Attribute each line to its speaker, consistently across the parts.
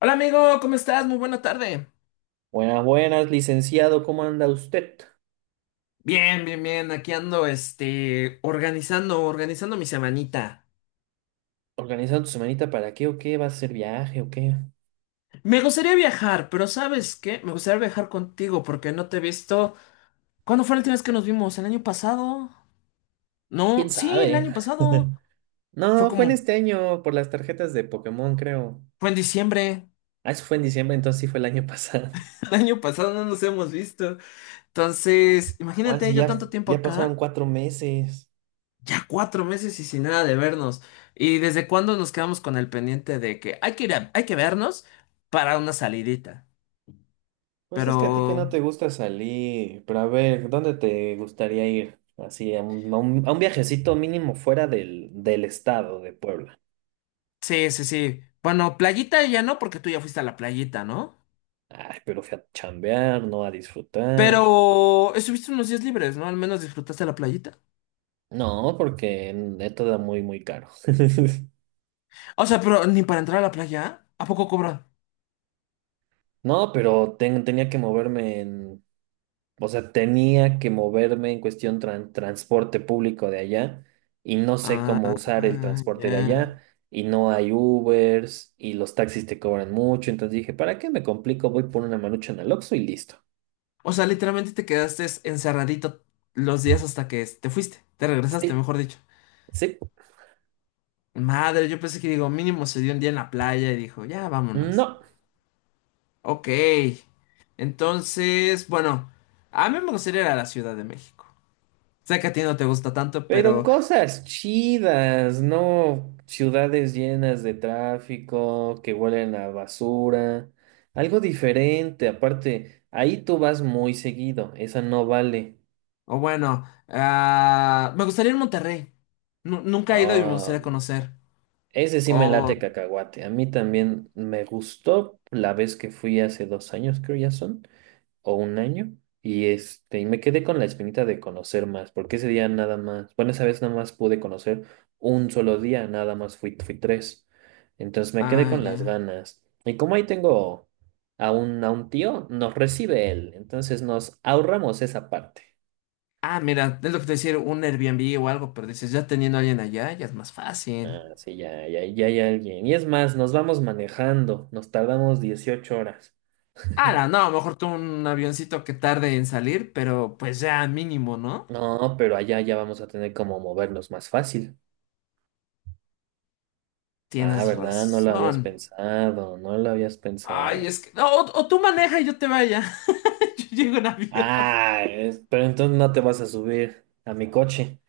Speaker 1: Hola amigo, ¿cómo estás? Muy buena tarde.
Speaker 2: Buenas, buenas, licenciado, ¿cómo anda usted?
Speaker 1: Bien, bien, bien. Aquí ando, organizando, organizando mi semanita.
Speaker 2: ¿Organizando su semanita para qué o qué? ¿Va a hacer viaje o qué?
Speaker 1: Me gustaría viajar, pero ¿sabes qué? Me gustaría viajar contigo porque no te he visto. ¿Cuándo fue la última vez que nos vimos? ¿El año pasado? No,
Speaker 2: ¿Quién
Speaker 1: sí, el
Speaker 2: sabe?
Speaker 1: año pasado. Fue
Speaker 2: No, fue en
Speaker 1: como,
Speaker 2: este año por las tarjetas de Pokémon, creo.
Speaker 1: fue en diciembre.
Speaker 2: Ah, eso fue en diciembre, entonces sí fue el año pasado.
Speaker 1: El año pasado no nos hemos visto. Entonces,
Speaker 2: Juan,
Speaker 1: imagínate,
Speaker 2: si
Speaker 1: yo
Speaker 2: ya,
Speaker 1: tanto tiempo
Speaker 2: ya pasaron
Speaker 1: acá.
Speaker 2: 4 meses.
Speaker 1: Ya 4 meses y sin nada de vernos. ¿Y desde cuándo nos quedamos con el pendiente de que hay que vernos para una salidita?
Speaker 2: Pues es que a ti que
Speaker 1: Pero
Speaker 2: no te gusta salir, pero a ver, ¿dónde te gustaría ir? Así, a un viajecito mínimo fuera del estado de Puebla.
Speaker 1: sí, sí, sí. Bueno, playita ya no, porque tú ya fuiste a la playita, ¿no?
Speaker 2: Ay, pero fui a chambear, no a disfrutar.
Speaker 1: Pero estuviste unos días libres, ¿no? Al menos disfrutaste la playita.
Speaker 2: No, porque esto da muy, muy caro.
Speaker 1: O sea, pero ni para entrar a la playa, ¿a poco cobran?
Speaker 2: No, pero tenía que moverme en, o sea, tenía que moverme en cuestión transporte público de allá y no sé cómo usar el
Speaker 1: Ah, ya.
Speaker 2: transporte de allá, y no hay Ubers y los taxis te cobran mucho, entonces dije, ¿para qué me complico? Voy por una marucha en el Oxxo y listo.
Speaker 1: O sea, literalmente te quedaste encerradito los días hasta que te fuiste, te regresaste,
Speaker 2: Sí,
Speaker 1: mejor dicho.
Speaker 2: sí,
Speaker 1: Madre, yo pensé que digo, mínimo se dio un día en la playa y dijo, ya vámonos.
Speaker 2: no.
Speaker 1: Ok. Entonces, bueno, a mí me gustaría ir a la Ciudad de México. Sé que a ti no te gusta tanto,
Speaker 2: Pero
Speaker 1: pero,
Speaker 2: cosas chidas, no ciudades llenas de tráfico, que huelen a basura, algo diferente. Aparte, ahí tú vas muy seguido, esa no vale.
Speaker 1: o bueno, ah, me gustaría ir a Monterrey. Nunca he ido y me
Speaker 2: Ah,
Speaker 1: gustaría
Speaker 2: mm.
Speaker 1: conocer.
Speaker 2: Ese sí me
Speaker 1: Oh,
Speaker 2: late cacahuate. A mí también me gustó la vez que fui hace 2 años, creo ya son. O un año, y y me quedé con la espinita de conocer más, porque ese día nada más, bueno, esa vez nada más pude conocer un solo día, nada más fui tres. Entonces me quedé
Speaker 1: ah,
Speaker 2: con las
Speaker 1: ya.
Speaker 2: ganas. Y como ahí tengo a un tío, nos recibe él, entonces nos ahorramos esa parte.
Speaker 1: Ah, mira, es lo que te decía, un Airbnb o algo, pero dices, ya teniendo a alguien allá, ya es más fácil.
Speaker 2: Ah, sí, ya, ya, ya hay alguien. Y es más, nos vamos manejando, nos tardamos 18 horas.
Speaker 1: Ah, no, no, mejor tú un avioncito que tarde en salir, pero pues ya mínimo, ¿no?
Speaker 2: No, pero allá ya vamos a tener como movernos más fácil. Ah,
Speaker 1: Tienes
Speaker 2: ¿verdad? No lo habías
Speaker 1: razón.
Speaker 2: pensado, no lo habías
Speaker 1: Ay,
Speaker 2: pensado.
Speaker 1: es que. No, o tú maneja y yo te vaya. Yo llego en avión.
Speaker 2: Ah, pero entonces no te vas a subir a mi coche.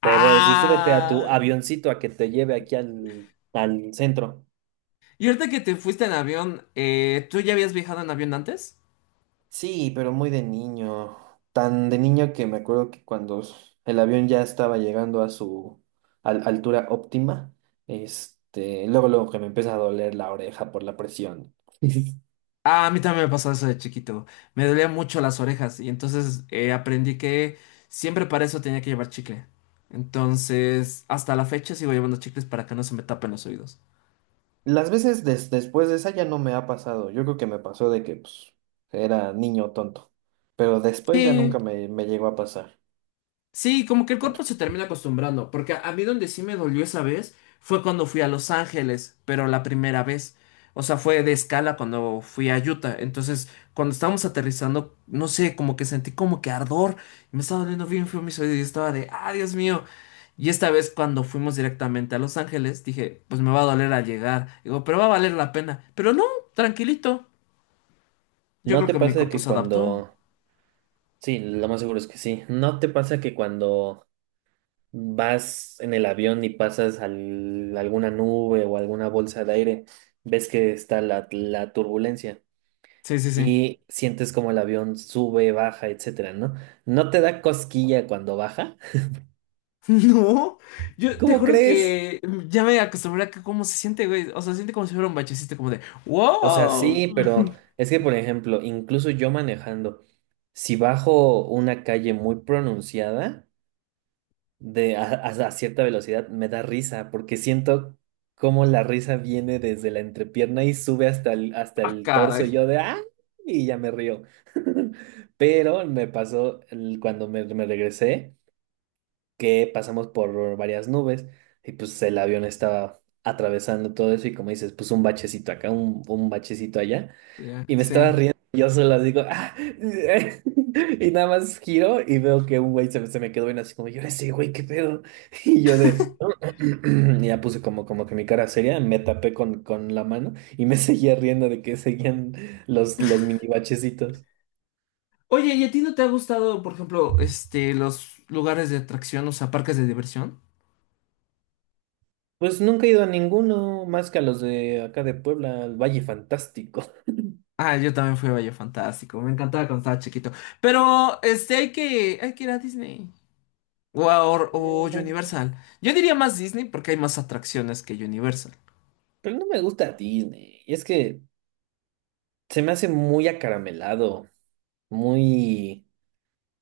Speaker 2: Te voy a decir, súbete a tu
Speaker 1: Ah.
Speaker 2: avioncito a que te lleve aquí al centro.
Speaker 1: Y ahorita que te fuiste en avión, ¿tú ya habías viajado en avión antes?
Speaker 2: Sí, pero muy de niño. Tan de niño que me acuerdo que cuando el avión ya estaba llegando a su altura óptima, luego que me empieza a doler la oreja por la presión.
Speaker 1: Ah, a mí también me pasó eso de chiquito. Me dolían mucho las orejas y entonces aprendí que siempre para eso tenía que llevar chicle. Entonces, hasta la fecha sigo llevando chicles para que no se me tapen los oídos.
Speaker 2: Las veces después de esa ya no me ha pasado. Yo creo que me pasó de que pues, era niño tonto. Pero después ya
Speaker 1: Sí.
Speaker 2: nunca me llegó a pasar.
Speaker 1: Sí, como que el cuerpo se termina acostumbrando, porque a mí donde sí me dolió esa vez fue cuando fui a Los Ángeles, pero la primera vez. O sea, fue de escala cuando fui a Utah. Entonces, cuando estábamos aterrizando, no sé, como que sentí como que ardor. Me estaba doliendo bien feo mis oídos y estaba de, ah, Dios mío. Y esta vez cuando fuimos directamente a Los Ángeles, dije, pues me va a doler al llegar. Digo, pero va a valer la pena. Pero no, tranquilito. Yo
Speaker 2: ¿No
Speaker 1: creo
Speaker 2: te
Speaker 1: que mi
Speaker 2: pasa
Speaker 1: cuerpo
Speaker 2: que
Speaker 1: se adaptó.
Speaker 2: cuando... Sí, lo más seguro es que sí. ¿No te pasa que cuando vas en el avión y pasas alguna nube o alguna bolsa de aire, ves que está la turbulencia
Speaker 1: Sí, sí, sí.
Speaker 2: y sientes como el avión sube, baja, etcétera, ¿no? ¿No te da cosquilla cuando baja?
Speaker 1: No, yo te
Speaker 2: ¿Cómo
Speaker 1: juro
Speaker 2: crees?
Speaker 1: que ya me acostumbré a que cómo se siente, güey. O sea, se siente como si fuera un bachecito, como de
Speaker 2: O sea,
Speaker 1: ¡Wow!
Speaker 2: sí, pero es que, por ejemplo, incluso yo manejando, si bajo una calle muy pronunciada de a cierta velocidad, me da risa, porque siento cómo la risa viene desde la entrepierna y sube hasta el, hasta
Speaker 1: ¡Ah,
Speaker 2: el torso, y
Speaker 1: caray!
Speaker 2: yo de ¡ah! Y ya me río. Pero me pasó cuando me regresé, que pasamos por varias nubes y pues el avión estaba atravesando todo eso y como dices, pues un bachecito acá, un bachecito allá.
Speaker 1: Ya,
Speaker 2: Y me estaba
Speaker 1: sí.
Speaker 2: riendo, y yo solo digo, "Ah", y nada más giro y veo que un güey se me quedó bien así como, yo ese güey, qué pedo. Y yo de, y ya puse como, como que mi cara seria, me tapé con la mano y me seguía riendo de que seguían los mini bachecitos.
Speaker 1: Oye, ¿y a ti no te ha gustado, por ejemplo, los lugares de atracción, o sea, parques de diversión?
Speaker 2: Pues nunca he ido a ninguno más que a los de acá de Puebla, al Valle Fantástico.
Speaker 1: Ah, yo también fui a Valle Fantástico, me encantaba cuando estaba chiquito. Pero, hay que ir a Disney. O
Speaker 2: Mm,
Speaker 1: Universal. Yo diría más Disney porque hay más atracciones que Universal.
Speaker 2: Pero no me gusta Disney, y es que se me hace muy acaramelado, muy...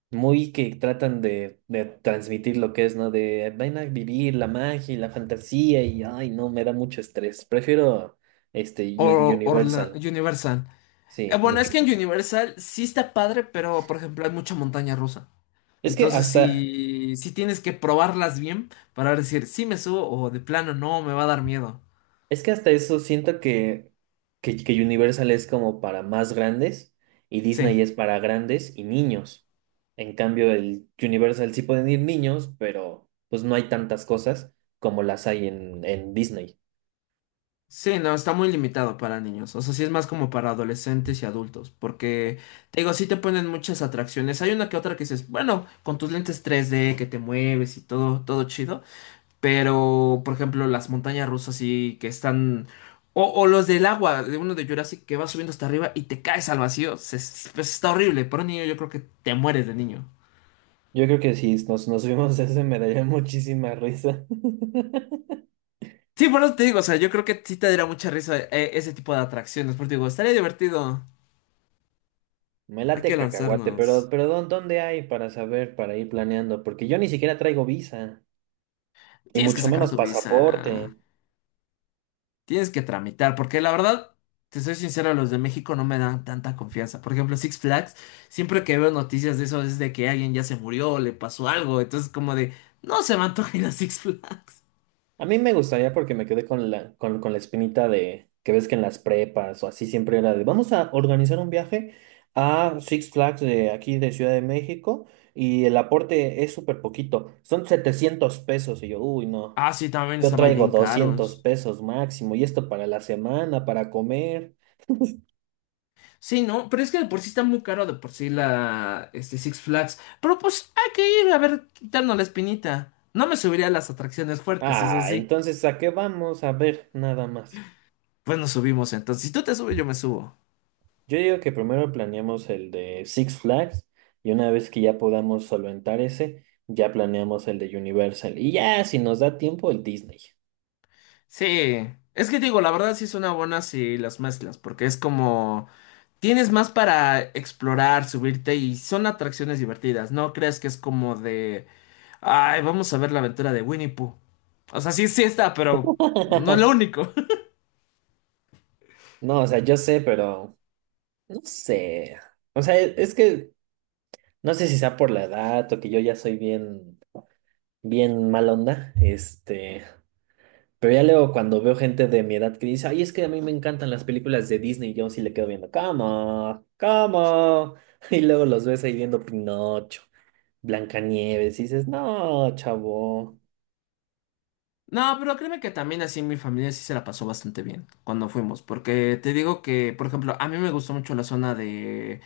Speaker 2: muy que tratan de transmitir lo que es, ¿no? De ven a vivir la magia y la fantasía, y ay, no, me da mucho estrés. Prefiero Universal.
Speaker 1: Universal.
Speaker 2: Sí,
Speaker 1: Bueno, es
Speaker 2: mucho,
Speaker 1: que en
Speaker 2: mucho.
Speaker 1: Universal sí está padre, pero por ejemplo hay mucha montaña rusa.
Speaker 2: Es que
Speaker 1: Entonces
Speaker 2: hasta,
Speaker 1: sí, sí tienes que probarlas bien para decir si me subo o de plano no, me va a dar miedo.
Speaker 2: es que hasta eso siento que, Universal es como para más grandes y
Speaker 1: Sí,
Speaker 2: Disney es para grandes y niños. En cambio, el Universal sí pueden ir niños, pero pues no hay tantas cosas como las hay en Disney.
Speaker 1: sí, no, está muy limitado para niños. O sea, sí es más como para adolescentes y adultos. Porque, te digo, sí te ponen muchas atracciones. Hay una que otra que dices, bueno, con tus lentes 3D que te mueves y todo, todo chido. Pero, por ejemplo, las montañas rusas sí que están. O los del agua, de uno de Jurassic que va subiendo hasta arriba y te caes al vacío. Pues, está horrible. Para un niño, yo creo que te mueres de niño.
Speaker 2: Yo creo que sí, nos, nos vimos ese, me daría muchísima risa.
Speaker 1: Sí, por eso te digo, o sea, yo creo que sí te daría mucha risa ese tipo de atracciones. Porque digo, estaría divertido.
Speaker 2: Me
Speaker 1: Hay que
Speaker 2: late cacahuate, pero,
Speaker 1: lanzarnos.
Speaker 2: pero ¿dónde hay para saber, para ir planeando? Porque yo ni siquiera traigo visa, y
Speaker 1: Tienes que
Speaker 2: mucho
Speaker 1: sacar
Speaker 2: menos
Speaker 1: tu visa.
Speaker 2: pasaporte.
Speaker 1: Tienes que tramitar, porque la verdad, te soy sincero, los de México no me dan tanta confianza. Por ejemplo, Six Flags, siempre que veo noticias de eso es de que alguien ya se murió, le pasó algo, entonces como de, no se me antoja ir a Six Flags.
Speaker 2: A mí me gustaría porque me quedé con la espinita de que ves que en las prepas o así siempre era de vamos a organizar un viaje a Six Flags de aquí de Ciudad de México, y el aporte es súper poquito, son 700 pesos. Y yo, uy, no.
Speaker 1: Ah, sí, también
Speaker 2: Yo
Speaker 1: estaban
Speaker 2: traigo
Speaker 1: bien
Speaker 2: 200
Speaker 1: caros.
Speaker 2: pesos máximo y esto para la semana, para comer.
Speaker 1: Sí, no, pero es que de por sí está muy caro de por sí la, Six Flags. Pero pues hay que ir a ver, quitarnos la espinita. No me subiría a las atracciones fuertes, eso
Speaker 2: Ah,
Speaker 1: sí.
Speaker 2: entonces, ¿a qué vamos? A ver, nada más.
Speaker 1: Pues nos subimos entonces. Si tú te subes, yo me subo.
Speaker 2: Yo digo que primero planeamos el de Six Flags y una vez que ya podamos solventar ese, ya planeamos el de Universal. Y ya, si nos da tiempo, el Disney.
Speaker 1: Sí, es que digo, la verdad sí son buenas si las mezclas, porque es como tienes más para explorar, subirte y son atracciones divertidas. No creas que es como de, ay, vamos a ver la aventura de Winnie Pooh. O sea, sí, sí está, pero no es lo único.
Speaker 2: No, o sea, yo sé, pero no sé. O sea, es que no sé si sea por la edad o que yo ya soy bien, bien mal onda. Pero ya luego cuando veo gente de mi edad que dice, ay, es que a mí me encantan las películas de Disney, yo sí le quedo viendo, cama, cama. Y luego los ves ahí viendo Pinocho, Blancanieves, y dices, no, chavo,
Speaker 1: No, pero créeme que también así mi familia sí se la pasó bastante bien cuando fuimos, porque te digo que, por ejemplo, a mí me gustó mucho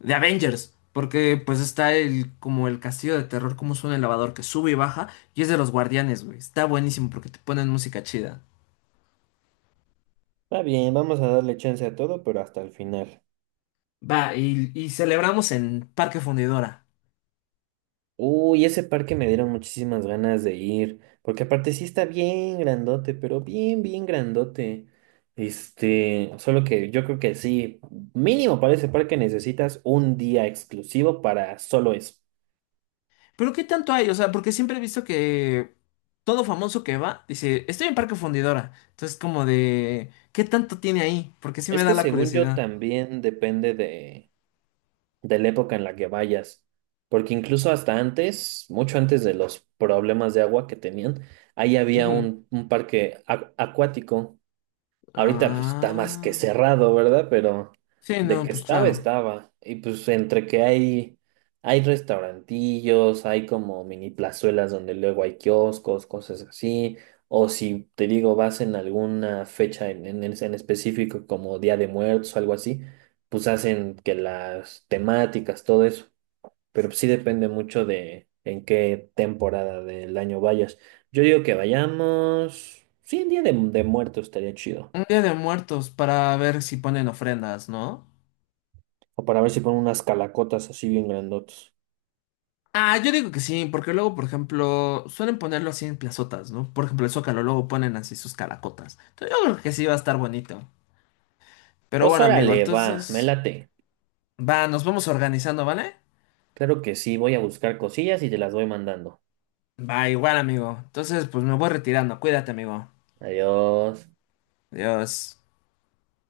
Speaker 1: de Avengers, porque pues está el como el castillo de terror, como suena el lavador que sube y baja, y es de los guardianes, güey. Está buenísimo porque te ponen música chida.
Speaker 2: está bien, vamos a darle chance a todo, pero hasta el final.
Speaker 1: Va, y celebramos en Parque Fundidora.
Speaker 2: Uy, ese parque me dieron muchísimas ganas de ir, porque aparte sí está bien grandote, pero bien, bien grandote. Solo que yo creo que sí, mínimo para ese parque necesitas un día exclusivo para solo eso.
Speaker 1: Pero ¿qué tanto hay? O sea, porque siempre he visto que todo famoso que va dice, estoy en Parque Fundidora. Entonces como de, ¿qué tanto tiene ahí? Porque sí me
Speaker 2: Es
Speaker 1: da
Speaker 2: que
Speaker 1: la
Speaker 2: según yo
Speaker 1: curiosidad.
Speaker 2: también depende de la época en la que vayas, porque incluso hasta antes, mucho antes de los problemas de agua que tenían, ahí había
Speaker 1: Ujú.
Speaker 2: un parque acuático. Ahorita pues está más que
Speaker 1: Ah.
Speaker 2: cerrado, ¿verdad? Pero
Speaker 1: Sí,
Speaker 2: de
Speaker 1: no,
Speaker 2: que
Speaker 1: pues
Speaker 2: estaba,
Speaker 1: claro.
Speaker 2: estaba. Y pues entre que hay restaurantillos, hay como mini plazuelas donde luego hay kioscos, cosas así. O si te digo, vas en alguna fecha en, en específico como Día de Muertos o algo así, pues hacen que las temáticas, todo eso. Pero pues, sí depende mucho de en qué temporada del año vayas. Yo digo que vayamos. Sí, en Día de Muertos estaría chido.
Speaker 1: Un día de muertos para ver si ponen ofrendas, ¿no?
Speaker 2: O para ver si ponen unas calacotas así bien grandotas.
Speaker 1: Ah, yo digo que sí, porque luego, por ejemplo, suelen ponerlo así en plazotas, ¿no? Por ejemplo, el Zócalo luego ponen así sus caracotas. Entonces yo creo que sí va a estar bonito. Pero
Speaker 2: Pues
Speaker 1: bueno, amigo,
Speaker 2: órale, va, me
Speaker 1: entonces
Speaker 2: late.
Speaker 1: va, nos vamos organizando, ¿vale?
Speaker 2: Claro que sí, voy a buscar cosillas y te las voy mandando.
Speaker 1: Va, igual, amigo. Entonces, pues me voy retirando. Cuídate, amigo.
Speaker 2: Adiós.
Speaker 1: Adiós.